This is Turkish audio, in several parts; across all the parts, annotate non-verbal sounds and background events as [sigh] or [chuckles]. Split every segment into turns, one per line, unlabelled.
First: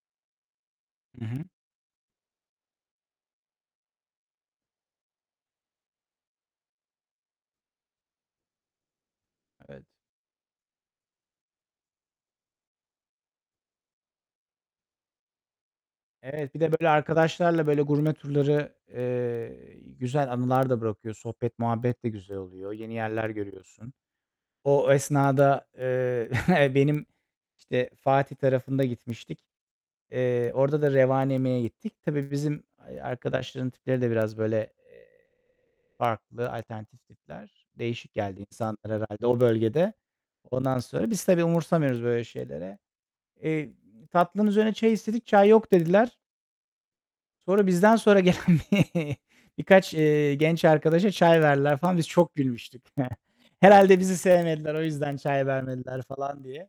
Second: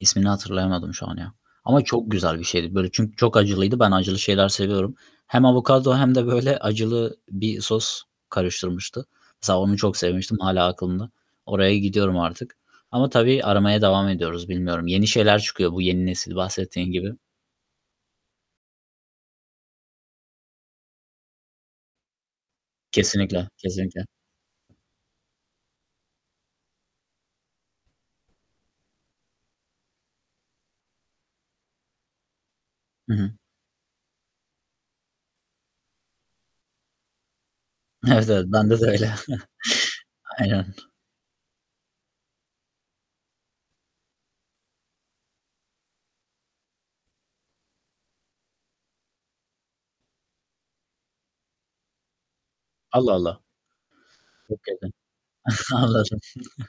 İsmini hatırlayamadım şu an
Hı
ya.
hı.
Ama çok güzel bir şeydi böyle çünkü çok acılıydı. Ben acılı şeyler seviyorum. Hem avokado hem de böyle acılı bir sos karıştırmıştı. Mesela onu
Evet.
çok sevmiştim. Hâlâ aklımda. Oraya gidiyorum artık. Ama tabii aramaya devam ediyoruz. Bilmiyorum, yeni şeyler çıkıyor bu yeni nesil
Evet, bir de böyle,
bahsettiğin gibi.
arkadaşlarla böyle gurme turları, eee, güzel anılar da bırakıyor. Sohbet, muhabbet de güzel oluyor. Yeni yerler
Kesinlikle,
görüyorsun.
kesinlikle.
O esnada, eee, [chuckles] benim işte, Fatih tarafında gitmiştik. Eee, orada da revani yemeye gittik. Tabii bizim, ay
Hı hı.
arkadaşların tipleri de biraz böyle, farklı, alternatif tipler. Değişik
Evet,
geldi
evet, bende de
insanlara
öyle.
herhâlde o bölgede.
Aynen.
Ondan sonra biz tabii umursamıyoruz böyle şeylere. Eee, tatlının üzerine çay istedik. "Çay yok." dediler. Sonra bizden sonra gelen birkaç, eee, genç arkadaşa çay verdiler falan. Biz çok gülmüştük.
Allah
[chuckles]
Allah!
Herhâlde bizi sevmediler, o yüzden çay
[unintelligible]
vermediler
Anladım.
falan diye.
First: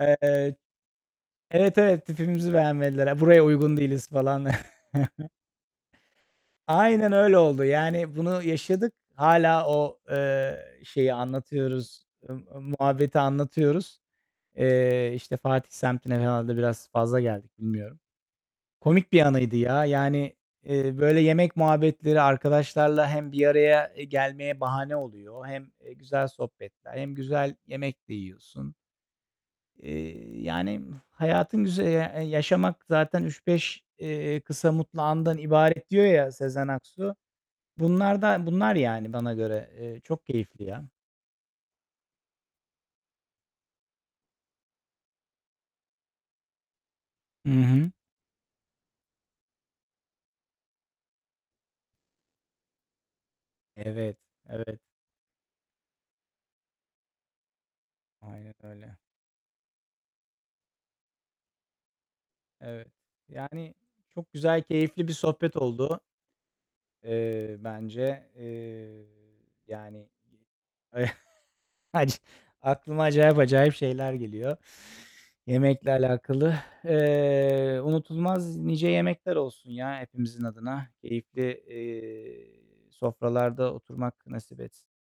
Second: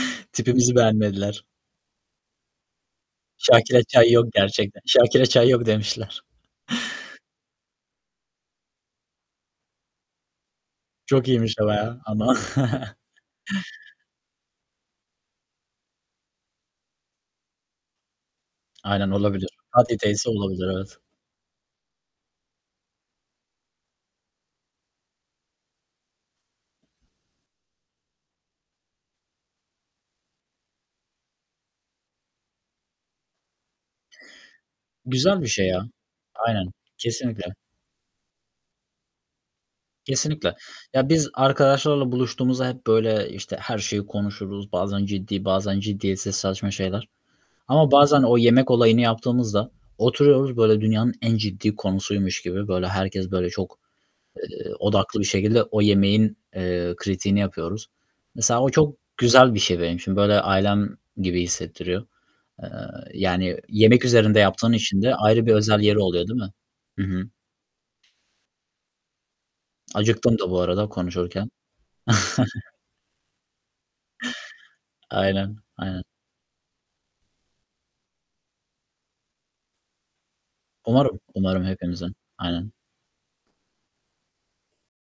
Eee,
Tipimizi beğenmediler.
evet, evet, tipimizi beğenmediler ya. Buraya uygun
Şakir'e
değiliz
çay yok
falan.
gerçekten. "Şakir'e
[chuckles]
çay yok" demişler.
Aynen öyle oldu. Yani bunu yaşadık. Hâlâ o, eee, şeyi
Çok iyiymiş ama ya
anlatıyoruz,
ama.
[unintelligible] muhabbeti
[chuckles]
anlatıyoruz. Eee, işte, Fatih semtine herhâlde biraz fazla geldik, bilmiyorum.
Aynen
Komik bir
olabilir.
anıydı ya.
Fatih'teyse
Yani,
olabilir. Evet.
eee, böyle yemek muhabbetleri arkadaşlarla hem bir araya gelmeye bahane oluyor, hem, eee, güzel sohbetler hem güzel yemek de yiyorsun. Eee, yani hayatın güz e eee, "Yaşamak zaten 3-5", eee, "kısa mutlu andan
Güzel bir şey ya.
ibaret" diyor ya Sezen
Aynen.
Aksu.
Kesinlikle.
Bunlar da bunlar yani bana göre. Eee, çok
Kesinlikle.
keyifli ya.
Ya, biz arkadaşlarla buluştuğumuzda hep böyle, işte, her şeyi konuşuruz. Bazen ciddi, bazen ciddiyetsiz saçma şeyler.
Hı
Ama
hı.
bazen o yemek olayını yaptığımızda oturuyoruz, böyle dünyanın en ciddi konusuymuş gibi, böyle, herkes, böyle, çok,
Evet,
eee,
evet.
odaklı bir şekilde o yemeğin, eee, kritiğini yapıyoruz.
Aynen
Mesela o çok
öyle.
güzel bir şey benim için. Böyle ailem gibi hissettiriyor. Eee,
Evet.
yani,
Yani
yemek
çok
üzerinde
güzel,
yaptığın için
keyifli bir
de ayrı bir
sohbet
özel
oldu.
yeri oluyor, değil mi? Hı hı.
Eee, bence. Eee, yani
Acıktım da bu arada konuşurken.
[chuckles] aca
[chuckles]
aklıma acayip acayip şeyler geliyor [inhales]
Aynen,
yemekle
aynen.
alakalı. Eee, unutulmaz nice yemekler olsun ya hepimizin adına.
Umarım,
Keyifli,
umarım hepimizin.
eee,
Aynen.
sofralarda oturmak nasip etsin.